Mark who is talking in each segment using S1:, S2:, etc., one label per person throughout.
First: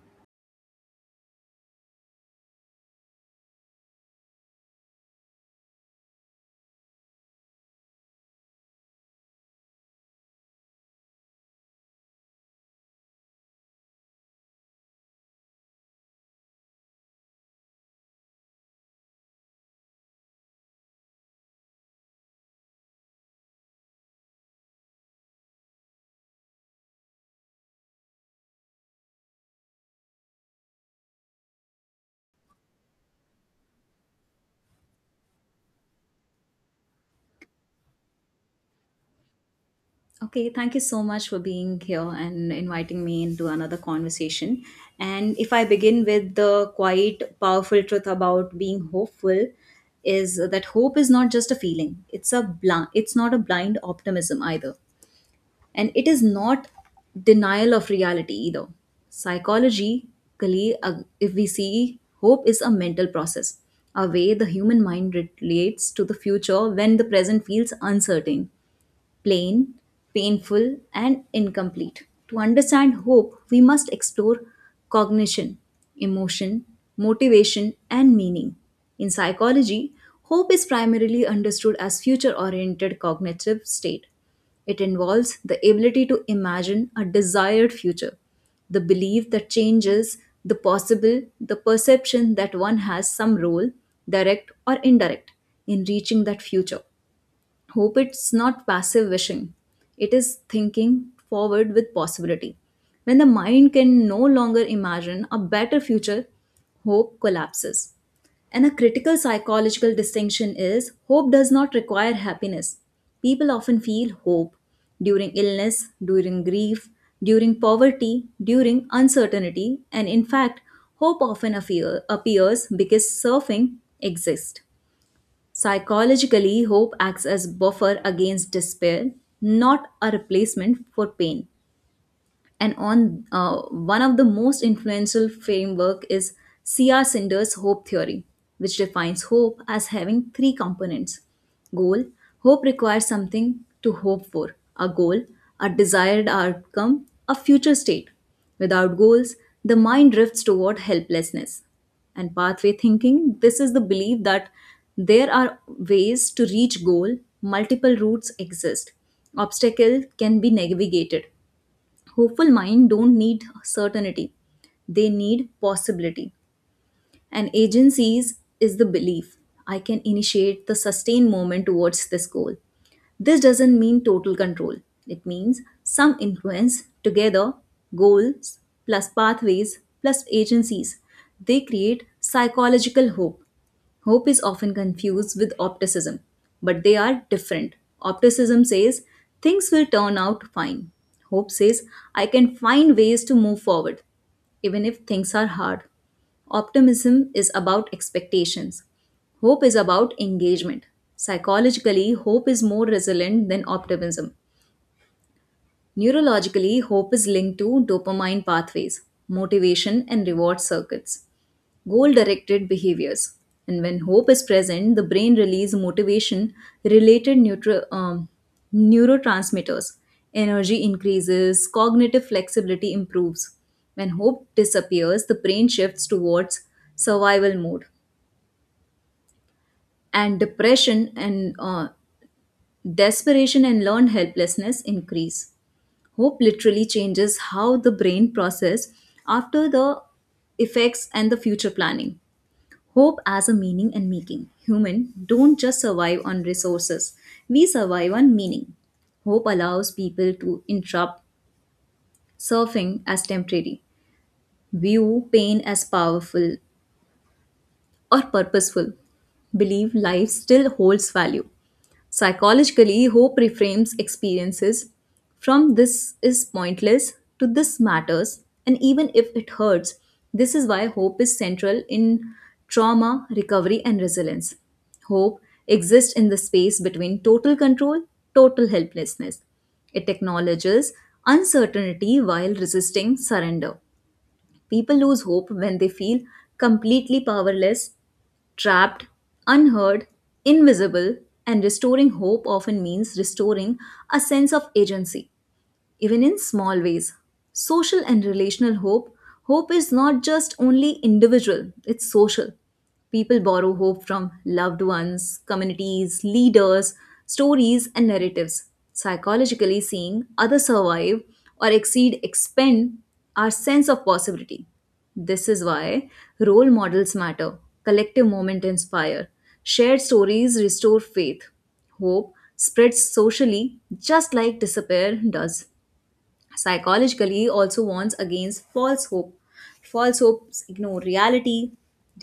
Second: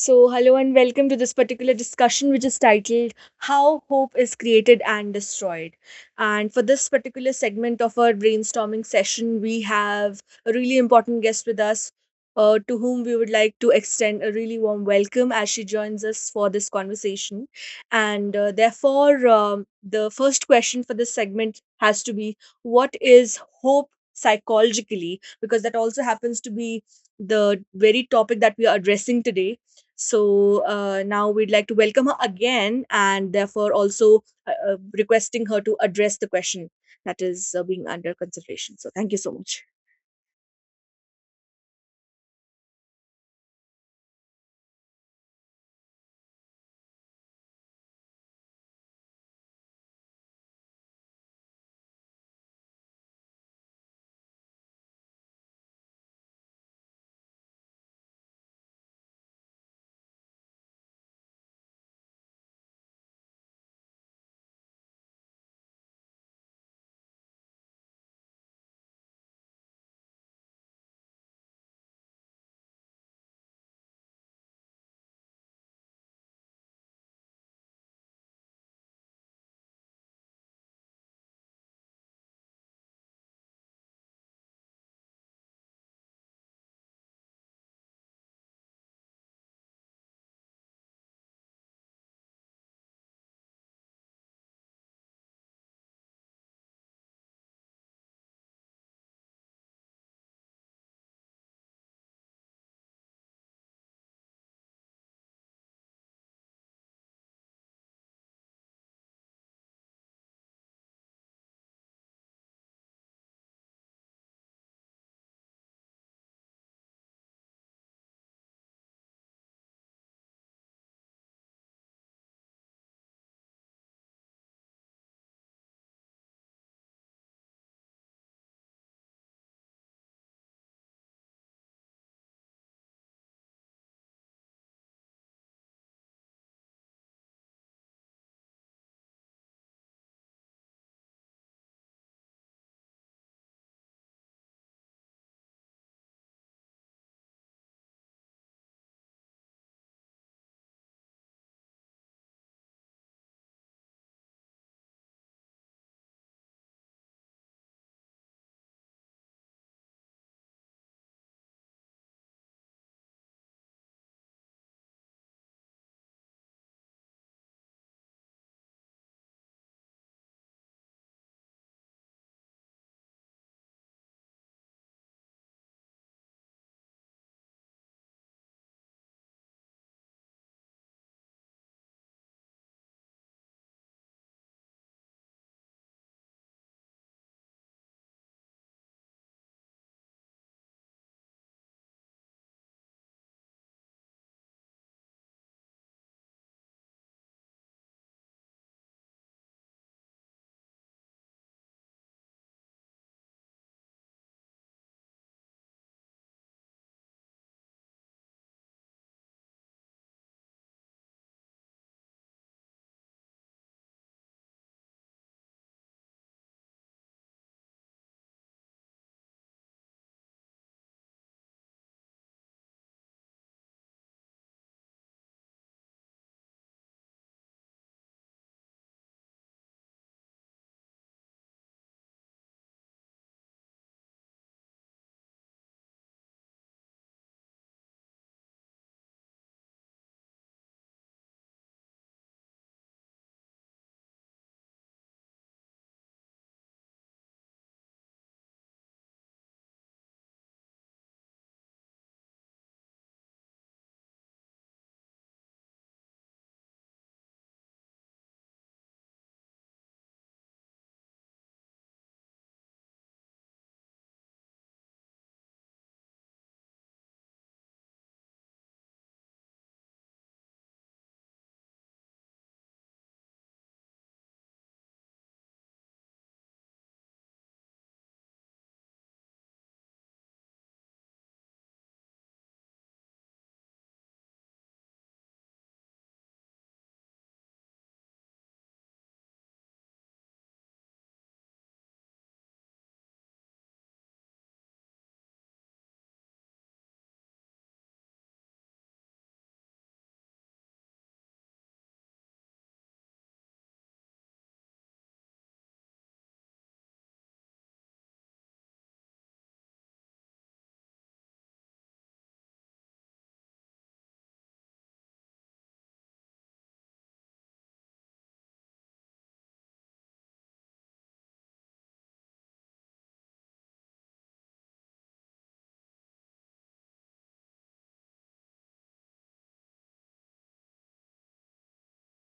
S1: So, hello and welcome to this particular discussion, which is titled How Hope is Created and Destroyed. And for this particular segment of our brainstorming session, we have a really important guest with us to whom we would like to extend a really warm welcome as she joins us for this conversation. And therefore, the first question for this segment has to be: what is hope psychologically? Because that also happens to be the very topic that we are addressing today, so now we'd like to welcome her again and therefore also requesting her to address the question that is being under consideration. So thank you so much.
S2: Okay, thank you so much for being here and inviting me into another conversation. And if I begin with the quite powerful truth about being hopeful, is that hope is not just a feeling. It's a blind. It's not a blind optimism either, and it is not denial of reality either. Psychologically, if we see, hope is a mental process, a way the human mind relates to the future when the present feels uncertain plain, painful, and incomplete. To understand hope, we must explore cognition, emotion, motivation, and meaning. In psychology, hope is primarily understood as future oriented cognitive state. It involves the ability to imagine a desired future, the belief that changes, the possible, the perception that one has some role, direct or indirect, in reaching that future. Hope it's not passive wishing. It is thinking forward with possibility. When the mind can no longer imagine a better future, hope collapses. And a critical psychological distinction is hope does not require happiness. People often feel hope during illness, during grief, during poverty, during uncertainty, and in fact, hope often appears because suffering exists. Psychologically, hope acts as buffer against despair, not a replacement for pain, and on one of the most influential framework is cr sinder's hope theory, which defines hope as having three components. Goal: hope requires something to hope for, a goal, a desired outcome, a future state. Without goals, the mind drifts toward helplessness. And pathway thinking, this is the belief that there are ways to reach goal, multiple routes exist, obstacle can be navigated. Hopeful mind don't need certainty, they need possibility. And agencies is the belief I can initiate the sustained movement towards this goal. This doesn't mean total control, it means some influence. Together, goals plus pathways plus agencies, they create psychological hope. Hope is often confused with optimism, but they are different. Optimism says things will turn out fine. Hope says I can find ways to move forward, even if things are hard. Optimism is about expectations. Hope is about engagement. Psychologically, hope is more resilient than optimism. Neurologically, hope is linked to dopamine pathways, motivation, and reward circuits, goal directed behaviors. And when hope is present, the brain releases motivation related neurotransmitters. Energy increases, cognitive flexibility improves. When hope disappears, the brain shifts towards survival mode, and depression and desperation and learned helplessness increase. Hope literally changes how the brain process after the effects and the future planning. Hope as a meaning and making. Human don't just survive on resources. We survive on meaning. Hope allows people to interrupt surfing as temporary, view pain as powerful or purposeful, believe life still holds value. Psychologically, hope reframes experiences from this is pointless to this matters, and even if it hurts, this is why hope is central in trauma, recovery, and resilience. Hope exists in the space between total control, total helplessness. It acknowledges uncertainty while resisting surrender. People lose hope when they feel completely powerless, trapped, unheard, invisible, and restoring hope often means restoring a sense of agency even in small ways. Social and relational hope. Hope is not just only individual, it's social. People borrow hope from loved ones, communities, leaders, stories, and narratives. Psychologically, seeing others survive or exceed expand our sense of possibility. This is why role models matter, collective moment inspire, shared stories restore faith. Hope spreads socially just like despair does. Psychologically also warns against false hope. False hopes ignore reality,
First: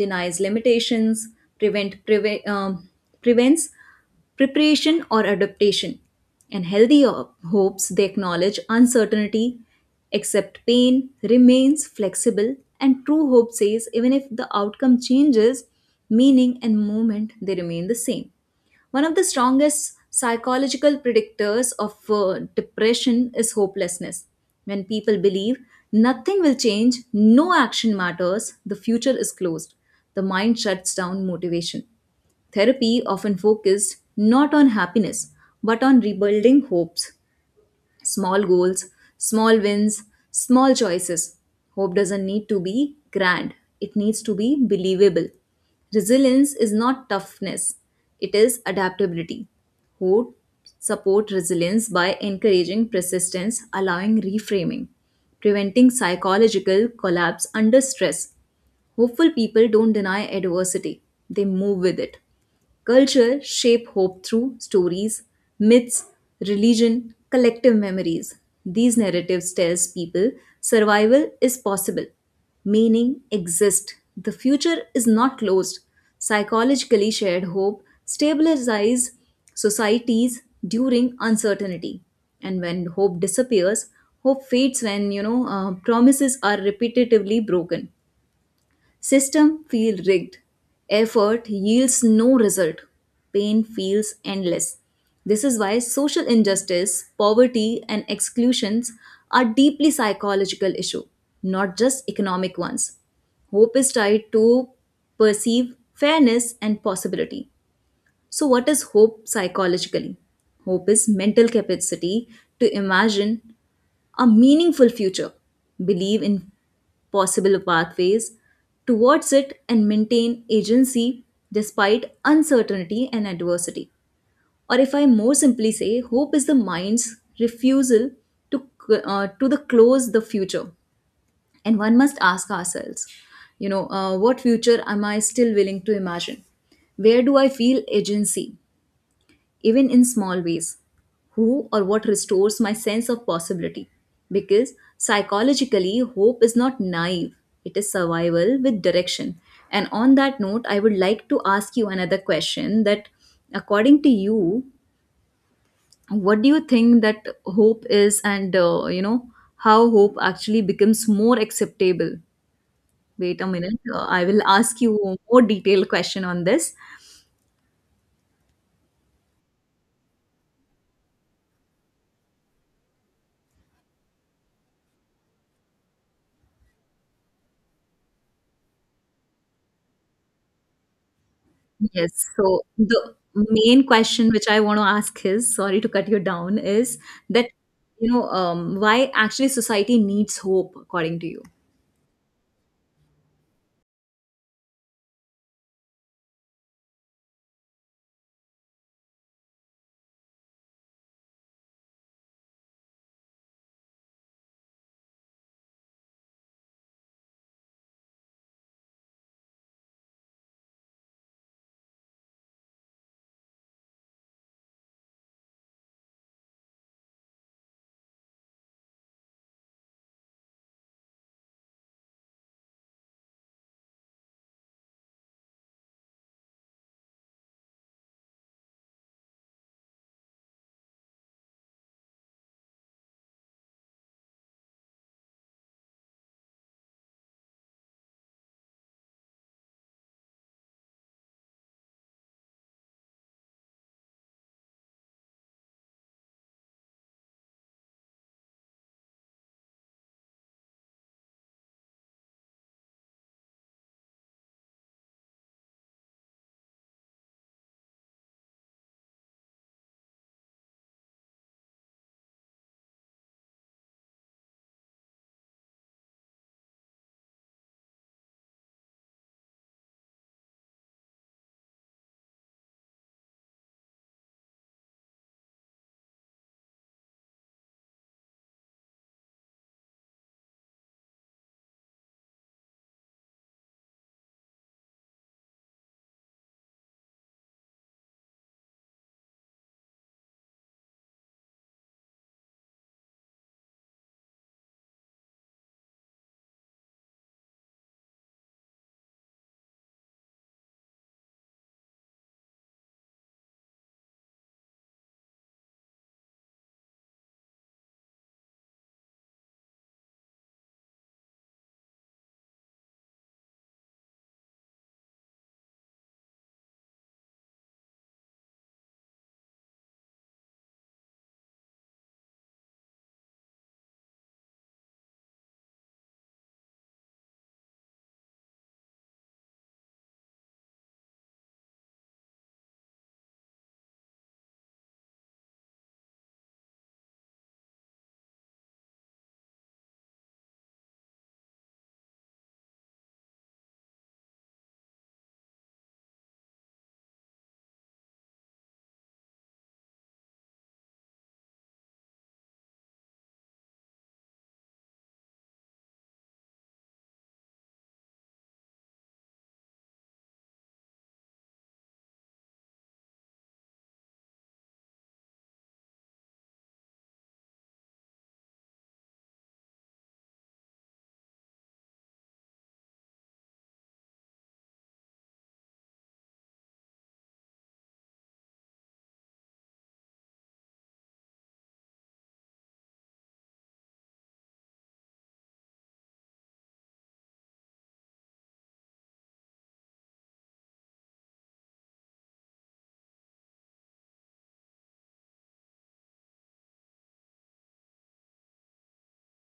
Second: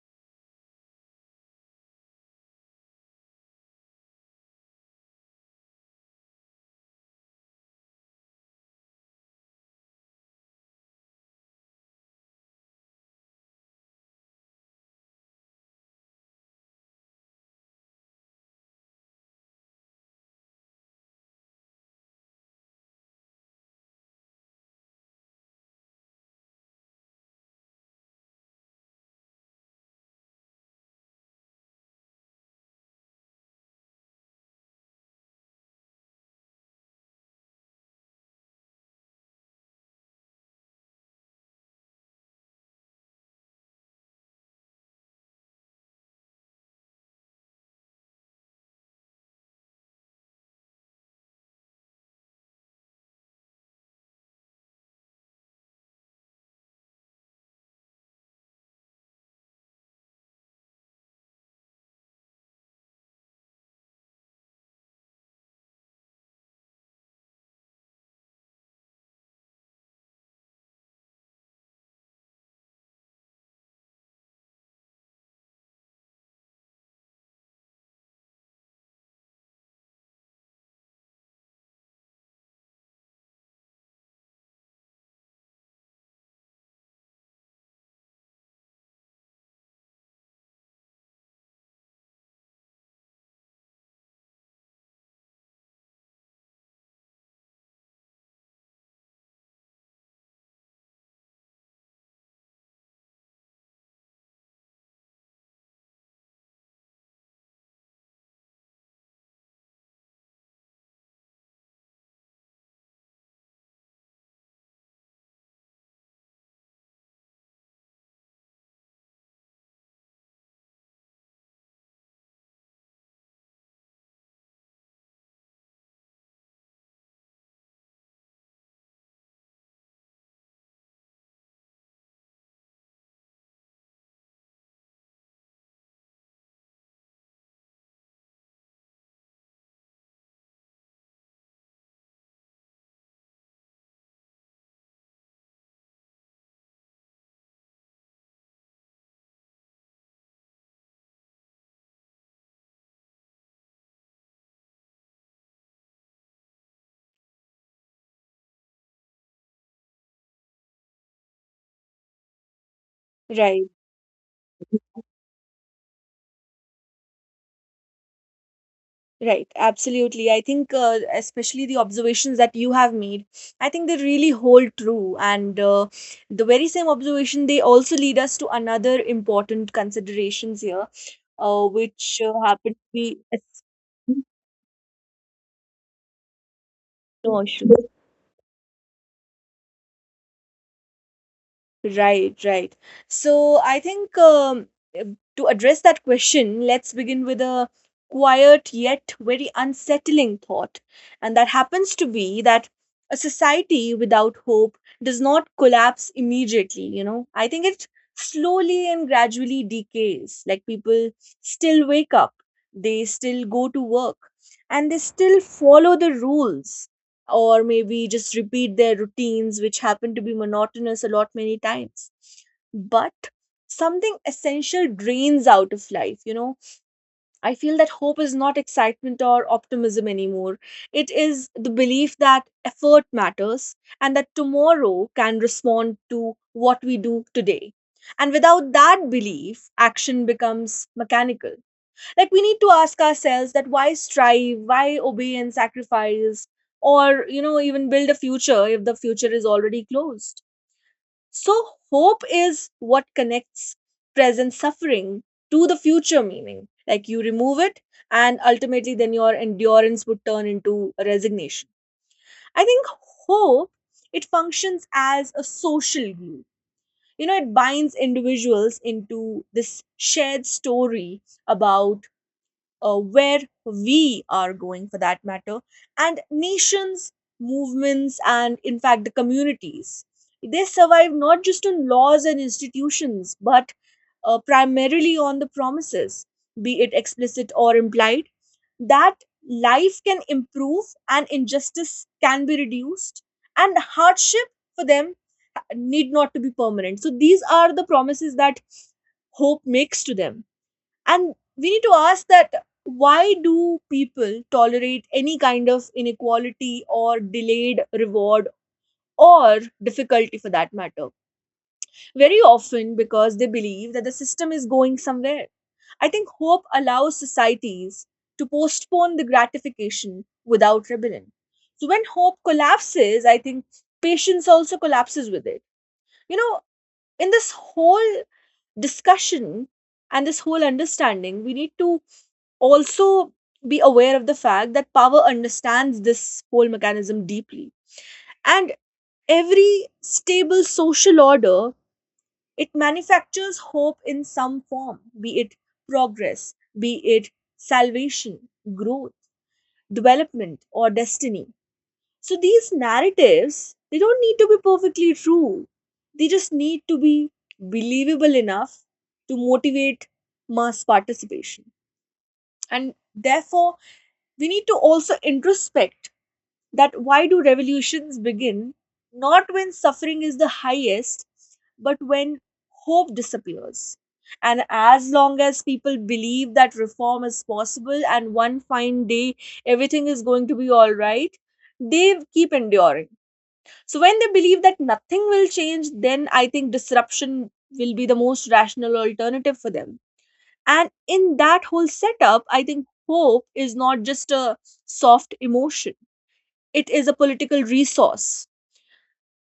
S2: denies limitations, prevent preve- um, prevents preparation or adaptation. And healthy hopes they acknowledge uncertainty, accept pain, remains flexible. And true hope says even if the outcome changes, meaning and moment they remain the same. One of the strongest psychological predictors of depression is hopelessness. When people believe nothing will change, no action matters, the future is closed, the mind shuts down motivation. Therapy often focused not on happiness but on rebuilding hopes. Small goals, small wins, small choices. Hope doesn't need to be grand, it needs to be believable. Resilience is not toughness, it is adaptability. Hope support resilience by encouraging persistence, allowing reframing, preventing psychological collapse under stress. Hopeful people don't deny adversity, they move with it. Culture shape hope through stories, myths, religion, collective memories. These narratives tells people survival is possible. Meaning exists. The future is not closed. Psychologically shared hope stabilizes societies during uncertainty. And when hope disappears, hope fades when promises are repetitively broken. System feel rigged. Effort yields no result. Pain feels endless. This is why social injustice, poverty, and exclusions are deeply psychological issue, not just economic ones. Hope is tied to perceive fairness and possibility. So what is hope psychologically? Hope is mental capacity to imagine a meaningful future, believe in possible pathways towards it, and maintain agency despite uncertainty and adversity. Or if I more simply say, hope is the mind's refusal to, to the close the future. And one must ask ourselves, what future am I still willing to imagine? Where do I feel agency, even in small ways? Who or what restores my sense of possibility? Because psychologically, hope is not naive, it is survival with direction. And on that note, I would like to ask you another question: that, according to you, what do you think that hope is, and how hope actually becomes more acceptable? Wait a
S1: Right.
S2: minute, I will ask you a more detailed question on this.
S1: Right, absolutely. I think, especially the observations that you have made, I think they really hold true. And the very same observation, they also lead us to another important considerations here,
S2: Yes.
S1: which
S2: So
S1: happen to
S2: the
S1: be. Yes.
S2: main question which I want to ask is, sorry to cut you down, is
S1: No,
S2: that,
S1: issue.
S2: why actually society needs hope, according to you?
S1: Right, right. So I think to address that question, let's begin with a quiet yet very unsettling thought. And that happens to be that a society without hope does not collapse immediately, you know. I think it slowly and gradually decays. Like, people still wake up, they still go to work, and they still follow the rules, or maybe just repeat their routines, which happen to be monotonous a lot many times. But something essential drains out of life, you know. I feel that hope is not excitement or optimism anymore. It is the belief that effort matters and that tomorrow can respond to what we do today. And without that belief, action becomes mechanical. Like, we need to ask ourselves that why strive, why obey and sacrifice, or you know, even build a future if the future is already closed. So hope is what connects present suffering to the future meaning. Like, you remove it, and ultimately then your endurance would turn into resignation. I think hope, it functions as a social glue. You know, it binds individuals into this shared story about where we are going, for that matter, and nations, movements, and in fact the communities. They survive not just on laws and institutions, but primarily on the promises, be it explicit or implied, that life can improve and injustice can be reduced, and hardship for them need not to be permanent. So these are the promises that hope makes to them, and we need to ask that why do people tolerate any kind of inequality or delayed reward or difficulty, for that matter, very often because they believe that the system is going somewhere. I think hope allows societies to postpone the gratification without rebellion. So when hope collapses, I think patience also collapses with it, you know. In this whole discussion and this whole understanding, we need to also be aware of the fact that power understands this whole mechanism deeply. And every stable social order, it manufactures hope in some form, be it progress, be it salvation, growth, development, or destiny. So these narratives, they don't need to be perfectly true. They just need to be believable enough to motivate mass participation. And therefore, we need to also introspect that why do revolutions begin not when suffering is the highest, but when hope disappears. And as long as people believe that reform is possible and one fine day everything is going to be all right, they keep enduring. So when they believe that nothing will change, then I think disruption will be the most rational alternative for them. And in that whole setup, I think hope is not just a soft emotion, it is a political resource.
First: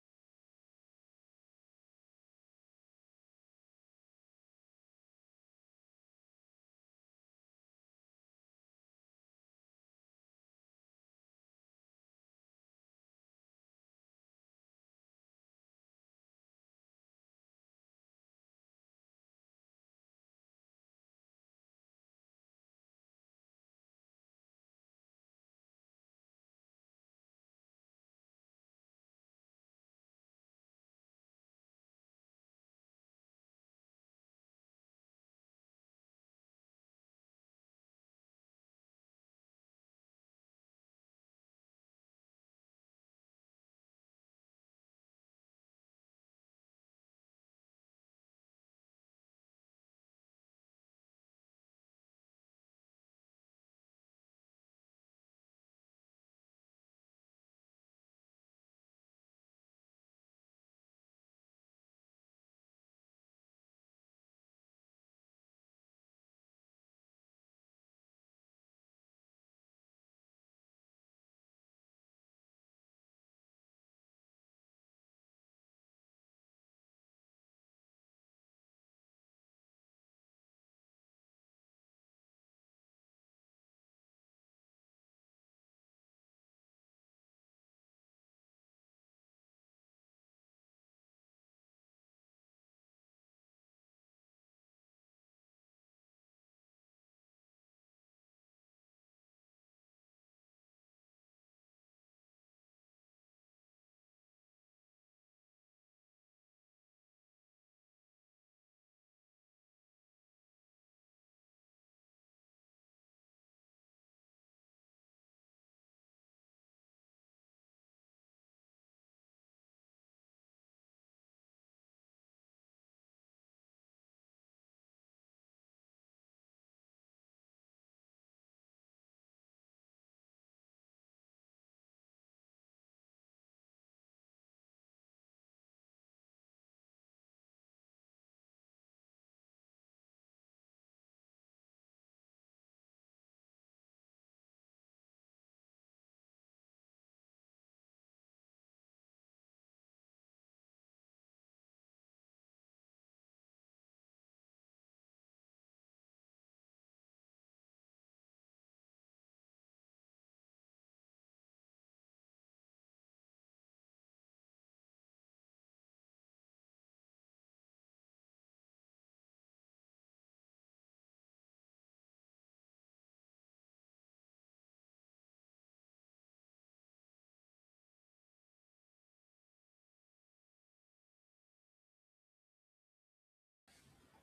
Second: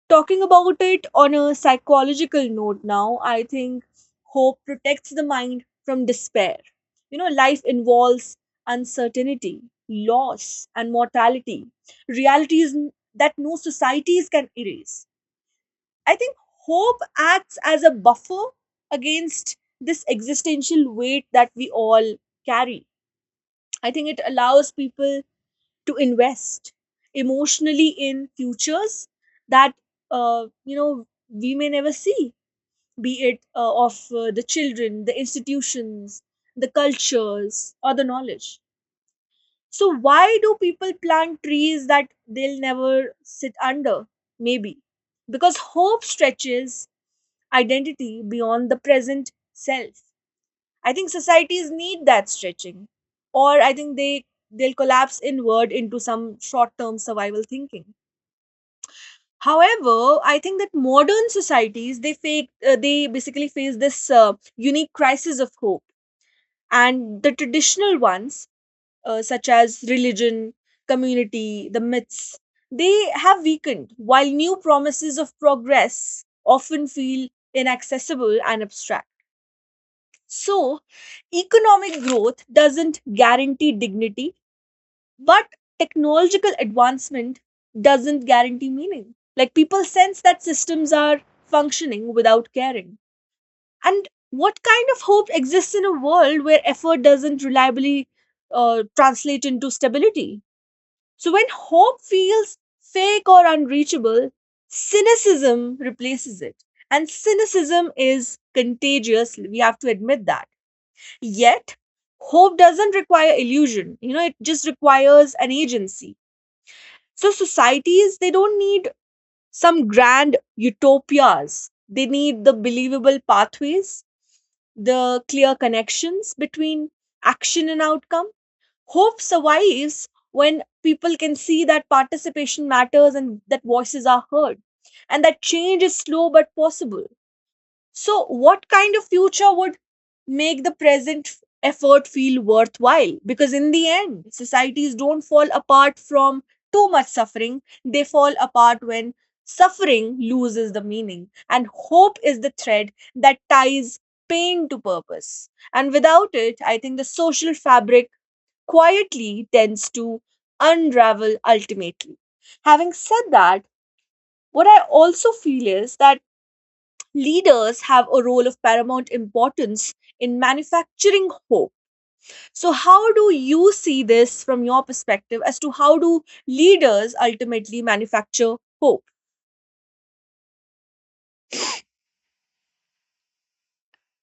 S1: Talking about it on a psychological note now, I think hope protects the mind from despair. You know, life involves uncertainty, loss, and mortality, that no societies can erase. I think hope acts as a buffer against this existential weight that we all carry. I think it allows people to invest emotionally in futures that, you know, we may never see, be it of the children, the institutions, the cultures, or the knowledge. So why do people plant trees that they'll never sit under? Maybe because hope stretches identity beyond the present self. I think societies need that stretching, or I think they they'll collapse inward into some short-term survival thinking. However, I think that modern societies they basically face this unique crisis of hope, and the traditional ones such as religion, community, the myths, they have weakened, while new promises of progress often feel inaccessible and abstract. So, economic growth doesn't guarantee dignity, but technological advancement doesn't guarantee meaning. Like, people sense that systems are functioning without caring. And what kind of hope exists in a world where effort doesn't reliably translate into stability? So, when hope feels fake or unreachable, cynicism replaces it. And cynicism is contagious. We have to admit that. Yet, hope doesn't require illusion. You know, it just requires an agency. So, societies, they don't need some grand utopias. They need the believable pathways, the clear connections between action and outcome. Hope survives when people can see that participation matters and that voices are heard, and that change is slow but possible. So, what kind of future would make the present effort feel worthwhile? Because in the end, societies don't fall apart from too much suffering, they fall apart when suffering loses the meaning. And hope is the thread that ties pain to purpose. And without it, I think the social fabric quietly tends to unravel ultimately. Having said that, what I also feel is that leaders have a role of paramount importance in manufacturing hope. So, how do you see this from your perspective as to how do leaders ultimately manufacture hope?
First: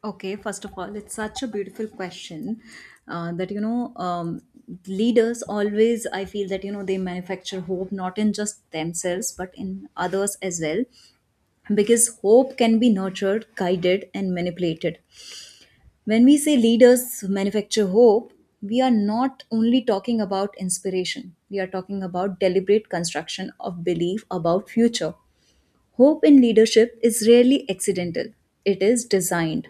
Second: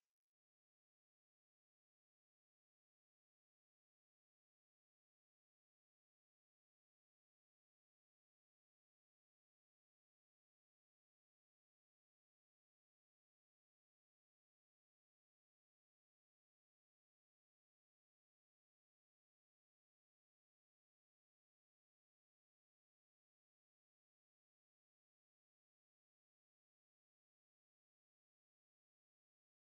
S2: Okay, first of all, it's such a beautiful question that, leaders always, I feel that, you know, they manufacture hope not in just themselves, but in others as well, because hope can be nurtured, guided, and manipulated. When we say leaders manufacture hope, we are not only talking about inspiration. We are talking about deliberate construction of belief about future. Hope in leadership is rarely accidental. It is designed.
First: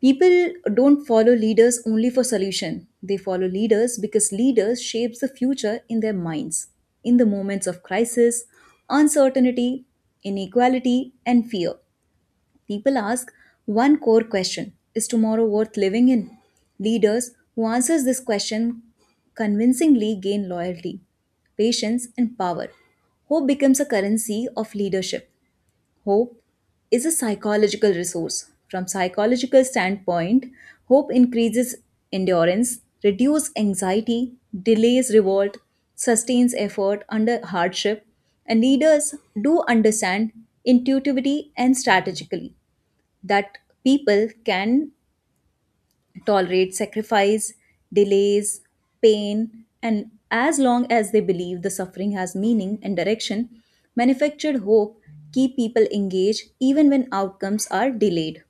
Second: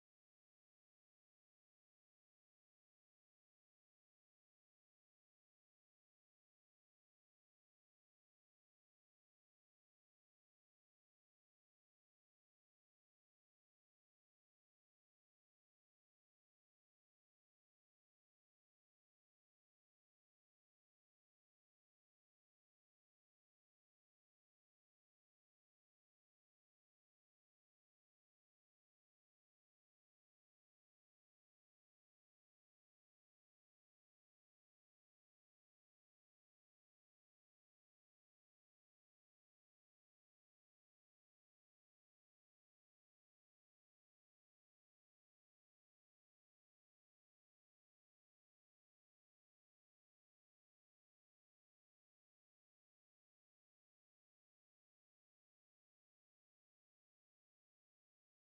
S2: People don't follow leaders only for solution. They follow leaders because leaders shapes the future in their minds. In the moments of crisis, uncertainty, inequality and fear, people ask one core question: is tomorrow worth living in? Leaders who answer this question convincingly gain loyalty, patience, and power. Hope becomes a currency of leadership. Hope is a psychological resource. From psychological standpoint, hope increases endurance, reduces anxiety, delays revolt, sustains effort under hardship, and leaders do understand intuitively and strategically that people can tolerate sacrifice, delays, pain, and as long as they believe the suffering has meaning and direction, manufactured hope keep people engaged even when outcomes are delayed.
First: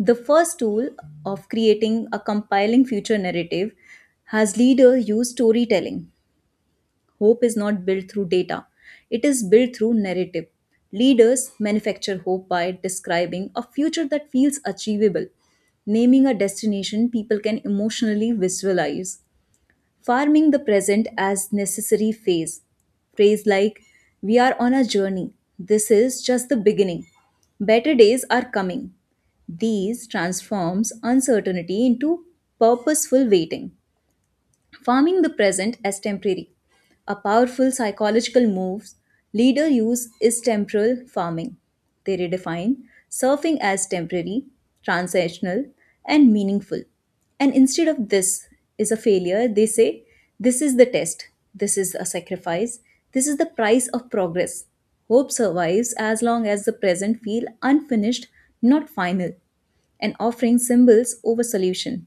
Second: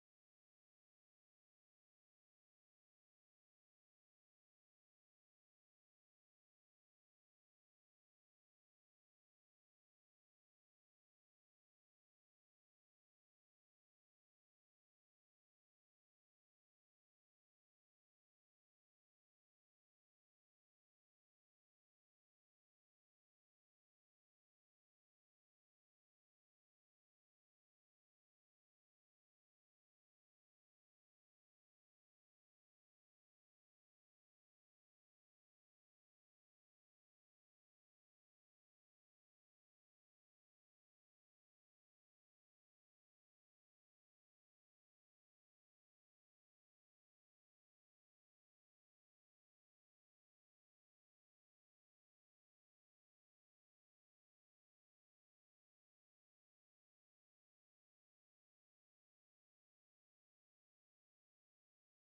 S2: The first tool of creating a compiling future narrative has leader use storytelling. Hope is not built through data, it is built through narrative. Leaders manufacture hope by describing a future that feels achievable, naming a destination people can emotionally visualize, farming the present as necessary phase. Phrase like, we are on a journey, this is just the beginning, better days are coming. These transforms uncertainty into purposeful waiting. Farming the present as temporary. A powerful psychological move leader use is temporal farming. They redefine surfing as temporary, transactional, and meaningful. And instead of this is a failure, they say this is the test, this is a sacrifice, this is the price of progress. Hope survives as long as the present feel unfinished, not final, and offering symbols over solution.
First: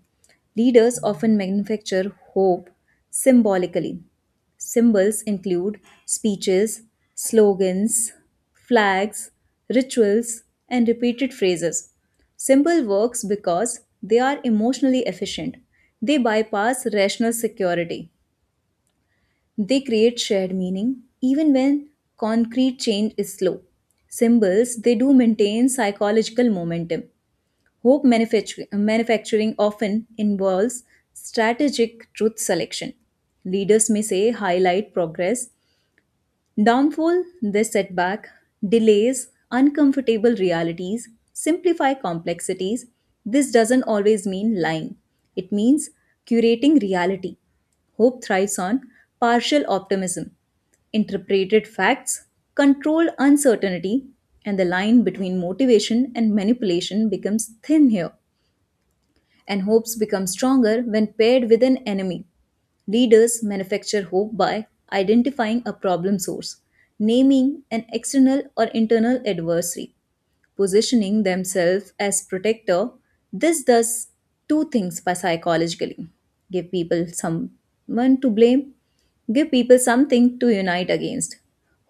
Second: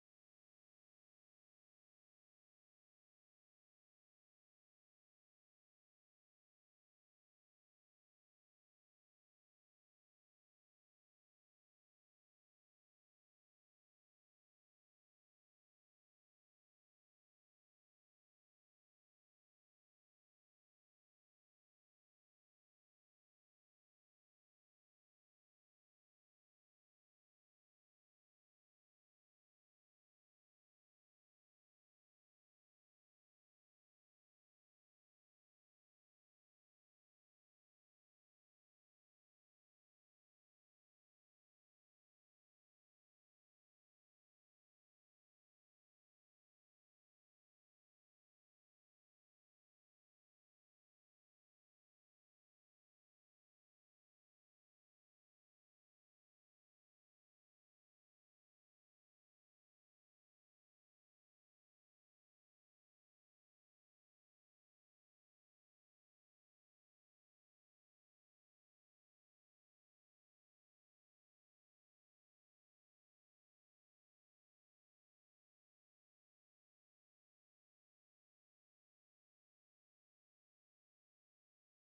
S2: Leaders often manufacture hope symbolically. Symbols include speeches, slogans, flags, rituals, and repeated phrases. Symbol works because they are emotionally efficient. They bypass rational security. They create shared meaning even when concrete change is slow. Symbols, they do maintain psychological momentum. Hope manufacturing often involves strategic truth selection. Leaders may say highlight progress, downfall, this setback, delays, uncomfortable realities, simplify complexities. This doesn't always mean lying, it means curating reality. Hope thrives on partial optimism, interpreted facts, controlled uncertainty, and the line between motivation and manipulation becomes thin here. And hopes become stronger when paired with an enemy. Leaders manufacture hope by identifying a problem source, naming an external or internal adversary, positioning themselves as protector. This does two things by psychologically: give people someone to blame, give people something to unite against.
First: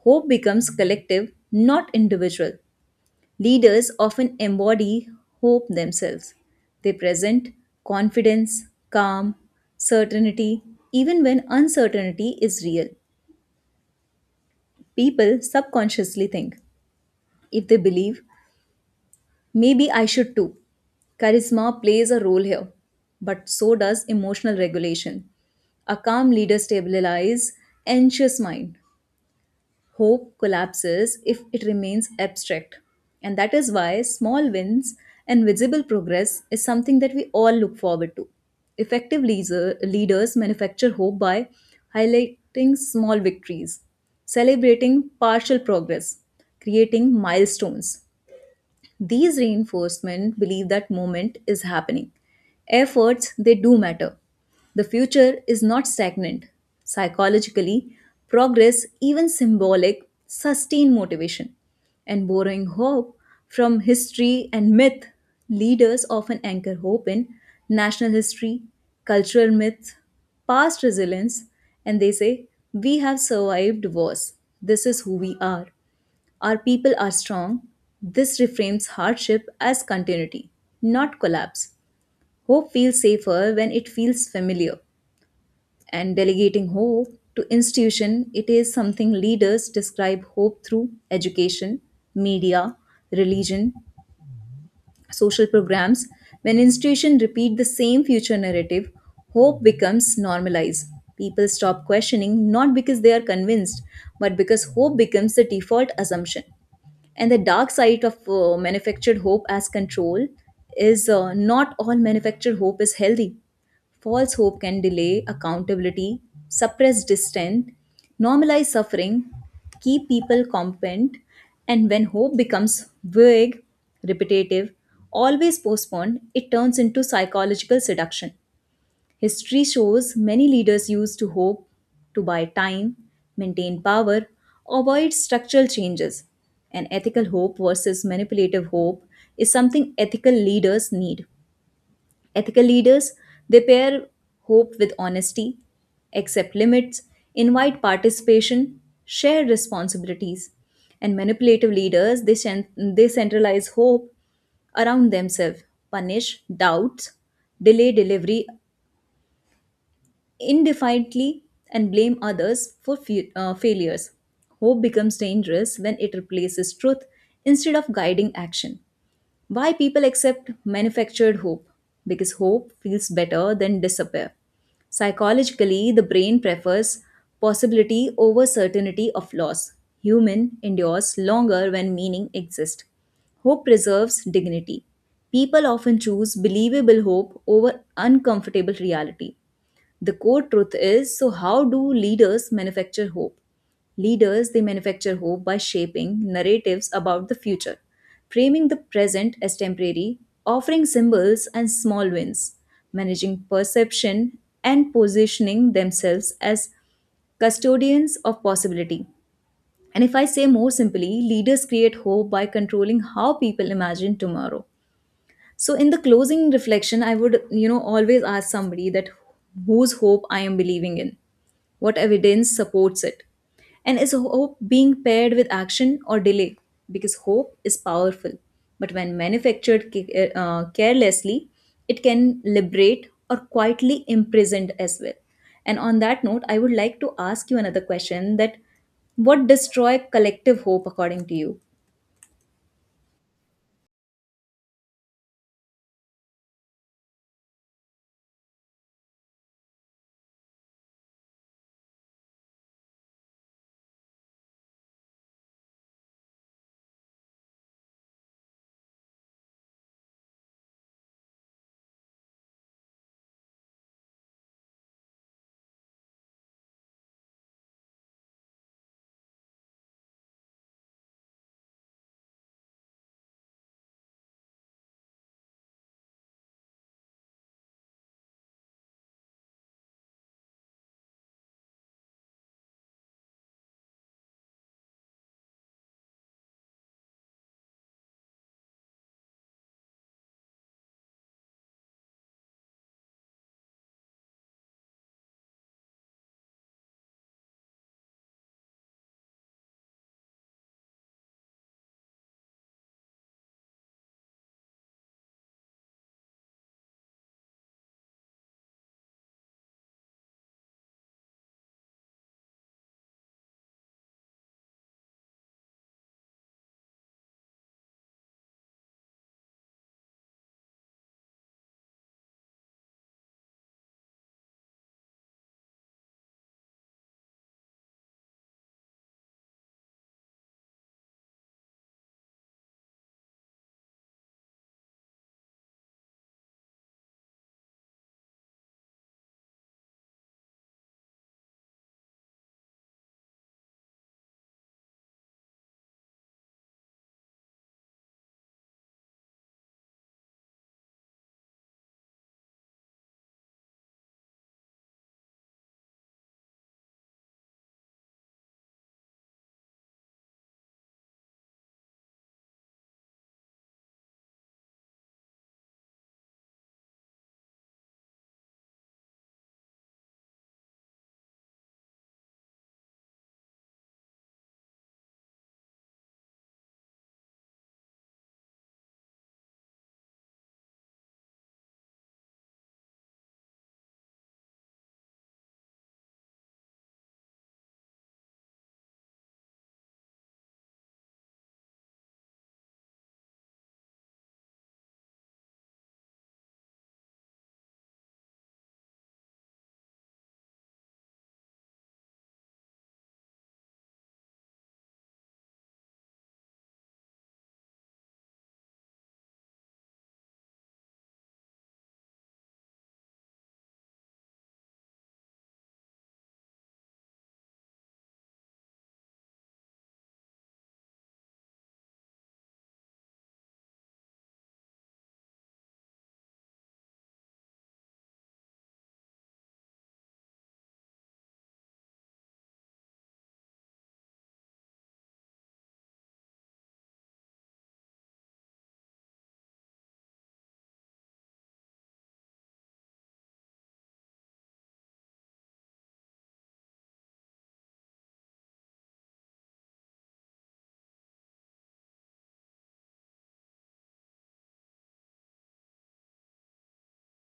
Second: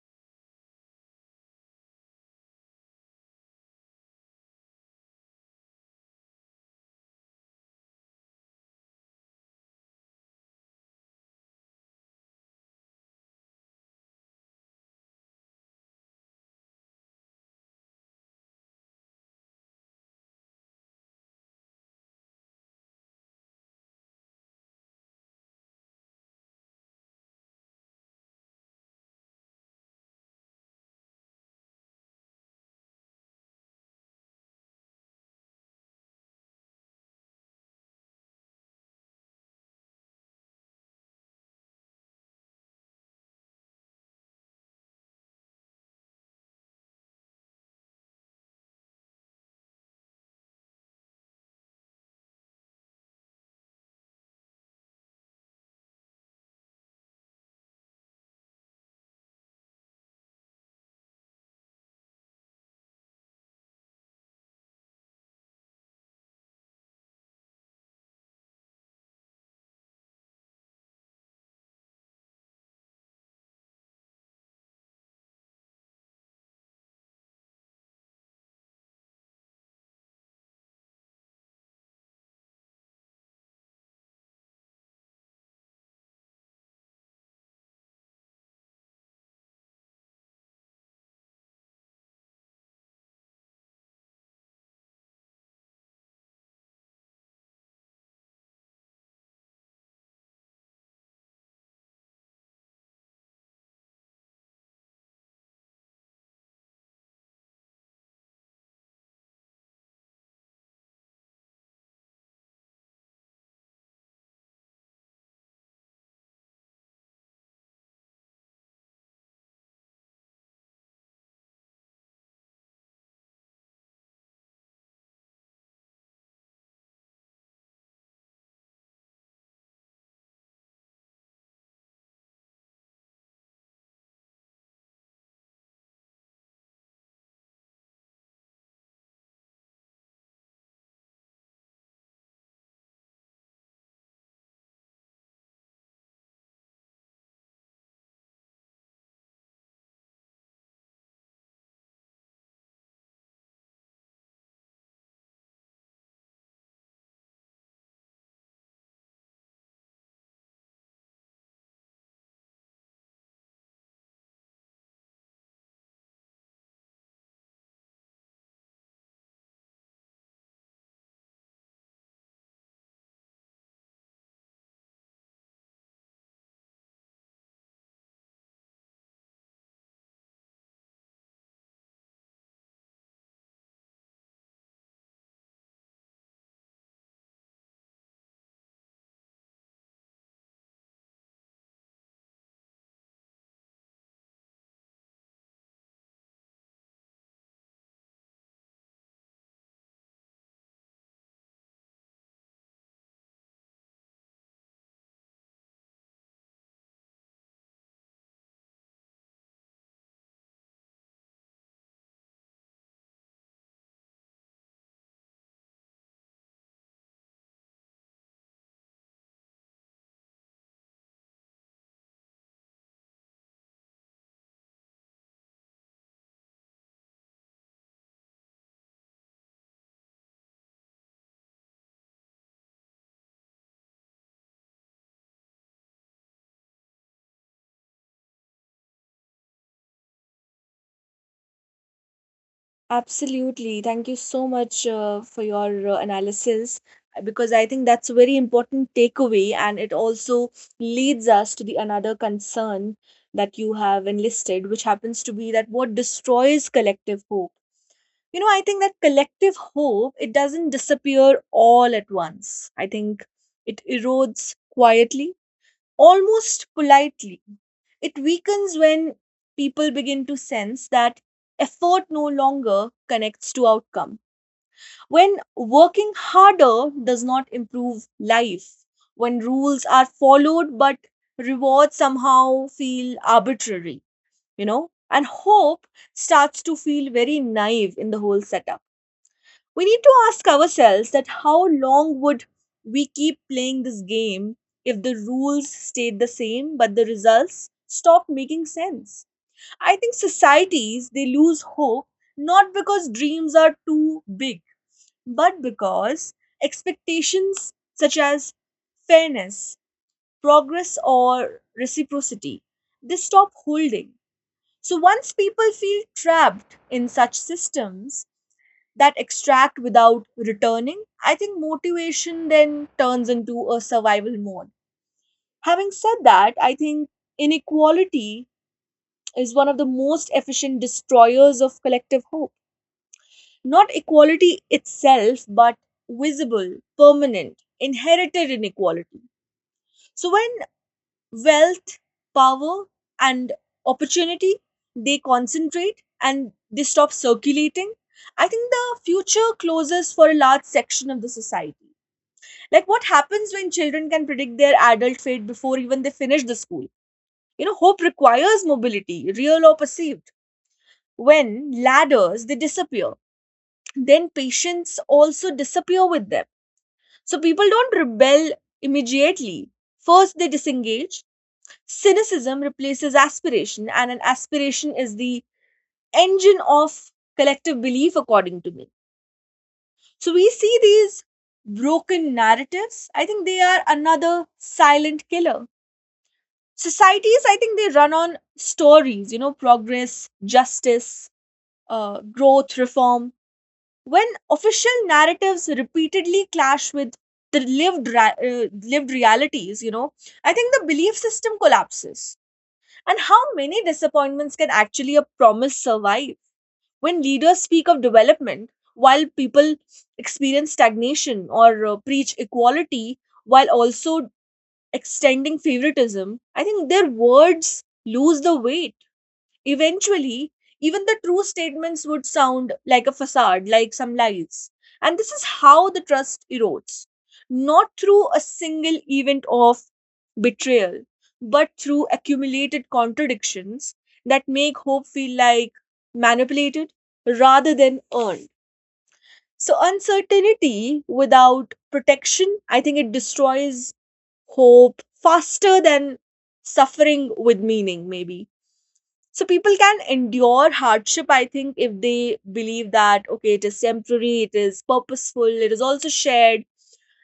S2: Hope becomes collective, not individual. Leaders often embody hope themselves. They present confidence, calm, certainty, even when uncertainty is real. People subconsciously think, if they believe, maybe I should too. Charisma plays a role here, but so does emotional regulation. A calm leader stabilizes anxious mind. Hope collapses if it remains abstract. And that is why small wins and visible progress is something that we all look forward to. Leaders manufacture hope by highlighting small victories, celebrating partial progress, creating milestones, these reinforcement believe that moment is happening. Efforts, they do matter. The future is not stagnant. Psychologically, progress, even symbolic, sustain motivation. And borrowing hope from history and myth, leaders often anchor hope in national history, cultural myths, past resilience, and they say, we have survived wars. This is who we are. Our people are strong. This reframes hardship as continuity, not collapse. Hope feels safer when it feels familiar. And delegating hope to institution, it is something leaders describe hope through education, media, religion, social programs. When institutions repeat the same future narrative, hope becomes normalized. People stop questioning not because they are convinced, but because hope becomes the default assumption. And the dark side of manufactured hope as control is not all manufactured hope is healthy. False hope can delay accountability, suppress dissent, normalize suffering, keep people competent, and when hope becomes vague, repetitive, always postponed, it turns into psychological seduction. History shows many leaders used to hope, to buy time, maintain power, avoid structural changes. An ethical hope versus manipulative hope is something ethical leaders need. Ethical leaders, they pair hope with honesty, accept limits, invite participation, share responsibilities. And manipulative leaders, they, they centralize hope around themselves, punish doubts, delay delivery indefinitely and blame others for failures. Hope becomes dangerous when it replaces truth instead of guiding action. Why people accept manufactured hope? Because hope feels better than despair. Psychologically, the brain prefers possibility over certainty of loss. Human endures longer when meaning exists. Hope preserves dignity. People often choose believable hope over uncomfortable reality. The core truth is so, how do leaders manufacture hope? Leaders, they manufacture hope by shaping narratives about the future, framing the present as temporary, offering symbols and small wins, managing perception, and positioning themselves as custodians of possibility. And if I say more simply, leaders create hope by controlling how people imagine tomorrow. So in the closing reflection, I would, you know, always ask somebody that whose hope I am believing in, what evidence supports it, and is hope being paired with action or delay? Because hope is powerful, but when manufactured carelessly, it can liberate or quietly imprison as well. And on that note, I would like to ask you another question: that what destroy collective hope according to you?
S1: Absolutely. Thank you so much for your analysis, because I think that's a very important takeaway, and it also leads us to the another concern that you have enlisted, which happens to be that what destroys collective hope. You know, I think that collective hope, it doesn't disappear all at once. I think it erodes quietly, almost politely. It weakens when people begin to sense that effort no longer connects to outcome, when working harder does not improve life, when rules are followed but rewards somehow feel arbitrary, you know, and hope starts to feel very naive in the whole setup. We need to ask ourselves that how long would we keep playing this game if the rules stayed the same but the results stopped making sense. I think societies, they lose hope not because dreams are too big, but because expectations such as fairness, progress, or reciprocity, they stop holding. So once people feel trapped in such systems that extract without returning, I think motivation then turns into a survival mode. Having said that, I think inequality is one of the most efficient destroyers of collective hope. Not equality itself, but visible, permanent, inherited inequality. So when wealth, power, and opportunity, they concentrate and they stop circulating, I think the future closes for a large section of the society. Like, what happens when children can predict their adult fate before even they finish the school? You know, hope requires mobility, real or perceived. When ladders, they disappear, then patients also disappear with them. So people don't rebel immediately. First, they disengage. Cynicism replaces aspiration, and an aspiration is the engine of collective belief, according to me. So we see these broken narratives. I think they are another silent killer. Societies, I think they run on stories, you know, progress, justice, growth, reform. When official narratives repeatedly clash with the lived realities, you know, I think the belief system collapses. And how many disappointments can actually a promise survive when leaders speak of development while people experience stagnation, or preach equality while also extending favoritism, I think their words lose the weight. Eventually, even the true statements would sound like a facade, like some lies. And this is how the trust erodes, not through a single event of betrayal, but through accumulated contradictions that make hope feel like manipulated rather than earned. So, uncertainty without protection, I think it destroys hope faster than suffering with meaning, maybe. So people can endure hardship, I think, if they believe that, okay, it is temporary, it is purposeful, it is also shared.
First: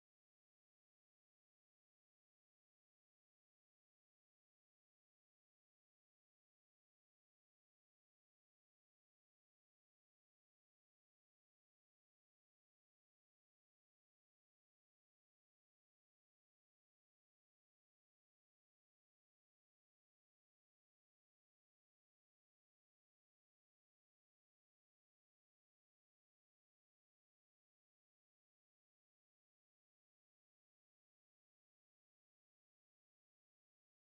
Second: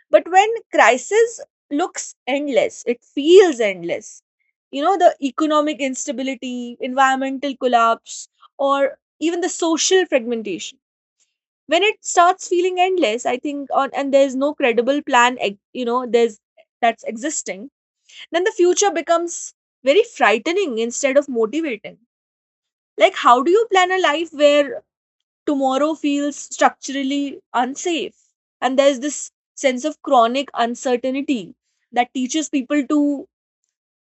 S1: But when crisis looks endless, it feels endless. You know, the economic instability, environmental collapse, or even the social fragmentation. When it starts feeling endless, I think, on, and there's no credible plan, you know, there's that's existing, then the future becomes very frightening instead of motivating. Like, how do you plan a life where tomorrow feels structurally unsafe? And there's this sense of chronic uncertainty that teaches people to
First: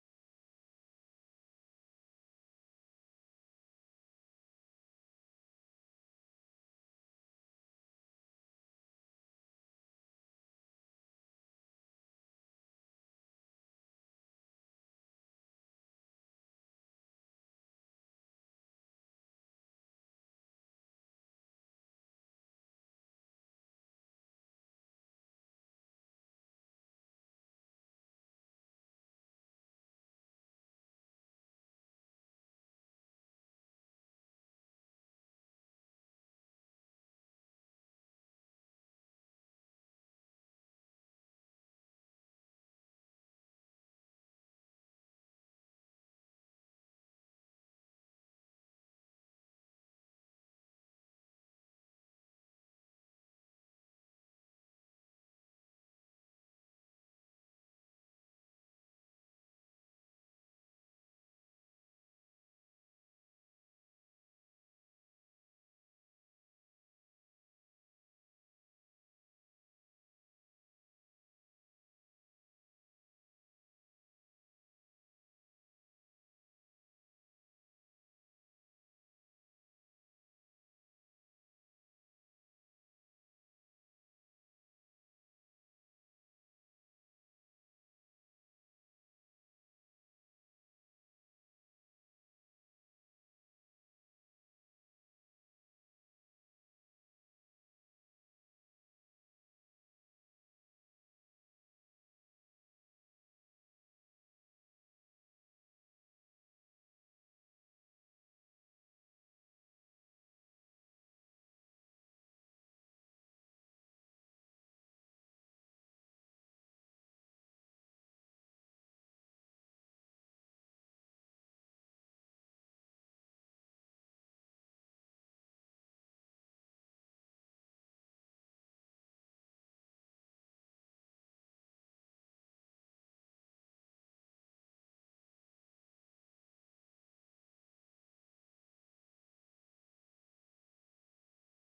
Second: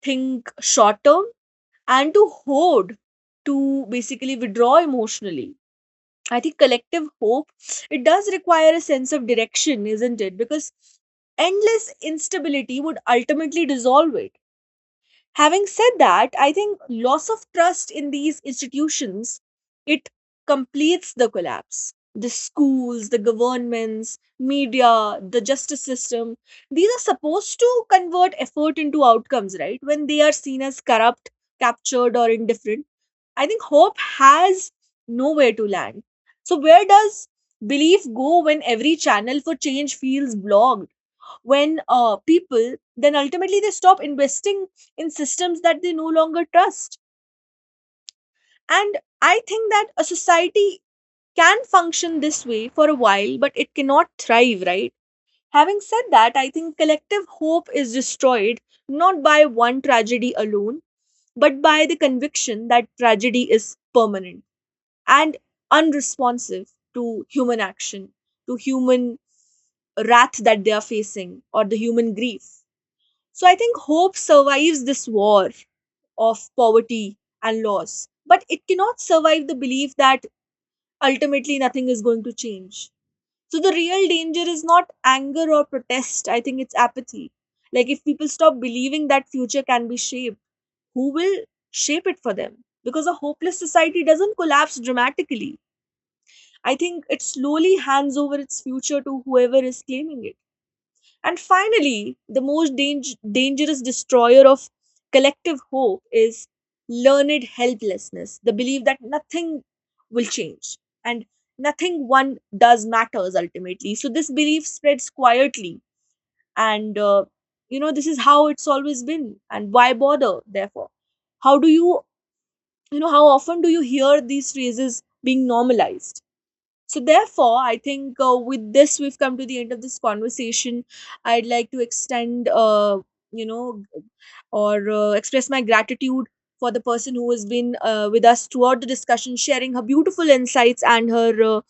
S1: think short term and to hoard, to basically withdraw emotionally. I think collective hope, it does require a sense of direction, isn't it? Because endless instability would ultimately dissolve it. Having said that, I think loss of trust in these institutions, it completes the collapse. The schools, the governments, media, the justice system, these are supposed to convert effort into outcomes, right? When they are seen as corrupt, captured, or indifferent, I think hope has nowhere to land. So where does belief go when every channel for change feels blocked, when people then ultimately they stop investing in systems that they no longer trust? And I think that a society can function this way for a while, but it cannot thrive, right? Having said that, I think collective hope is destroyed not by one tragedy alone, but by the conviction that tragedy is permanent and unresponsive to human action, to human wrath that they are facing, or the human grief. So I think hope survives this war of poverty and loss, but it cannot survive the belief that ultimately nothing is going to change. So the real danger is not anger or protest. I think it's apathy. Like, if people stop believing that future can be shaped, who will shape it for them? Because a hopeless society doesn't collapse dramatically. I think it slowly hands over its future to whoever is claiming it. And finally, the most dangerous destroyer of collective hope is learned helplessness, the belief that nothing will change and nothing one does matters ultimately. So, this belief spreads quietly, and you know, this is how it's always been, and why bother, therefore? How do you, you know, how often do you hear these phrases being normalized? So, therefore, I think with this, we've come to the end of this conversation. I'd like to extend, you know, or express my gratitude for the person who has been with us throughout the discussion, sharing her beautiful insights and her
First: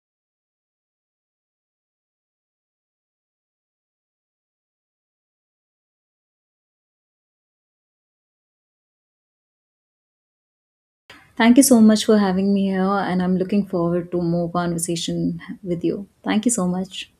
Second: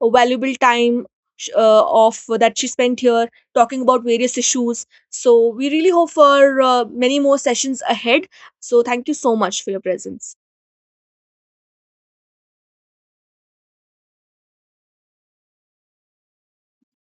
S1: valuable time sh- of that she spent here talking about various issues. So we really hope for many more sessions ahead. So thank you so much for your presence.
S2: Thank you so much for having me here, and I'm looking forward to more conversation with you. Thank you so much.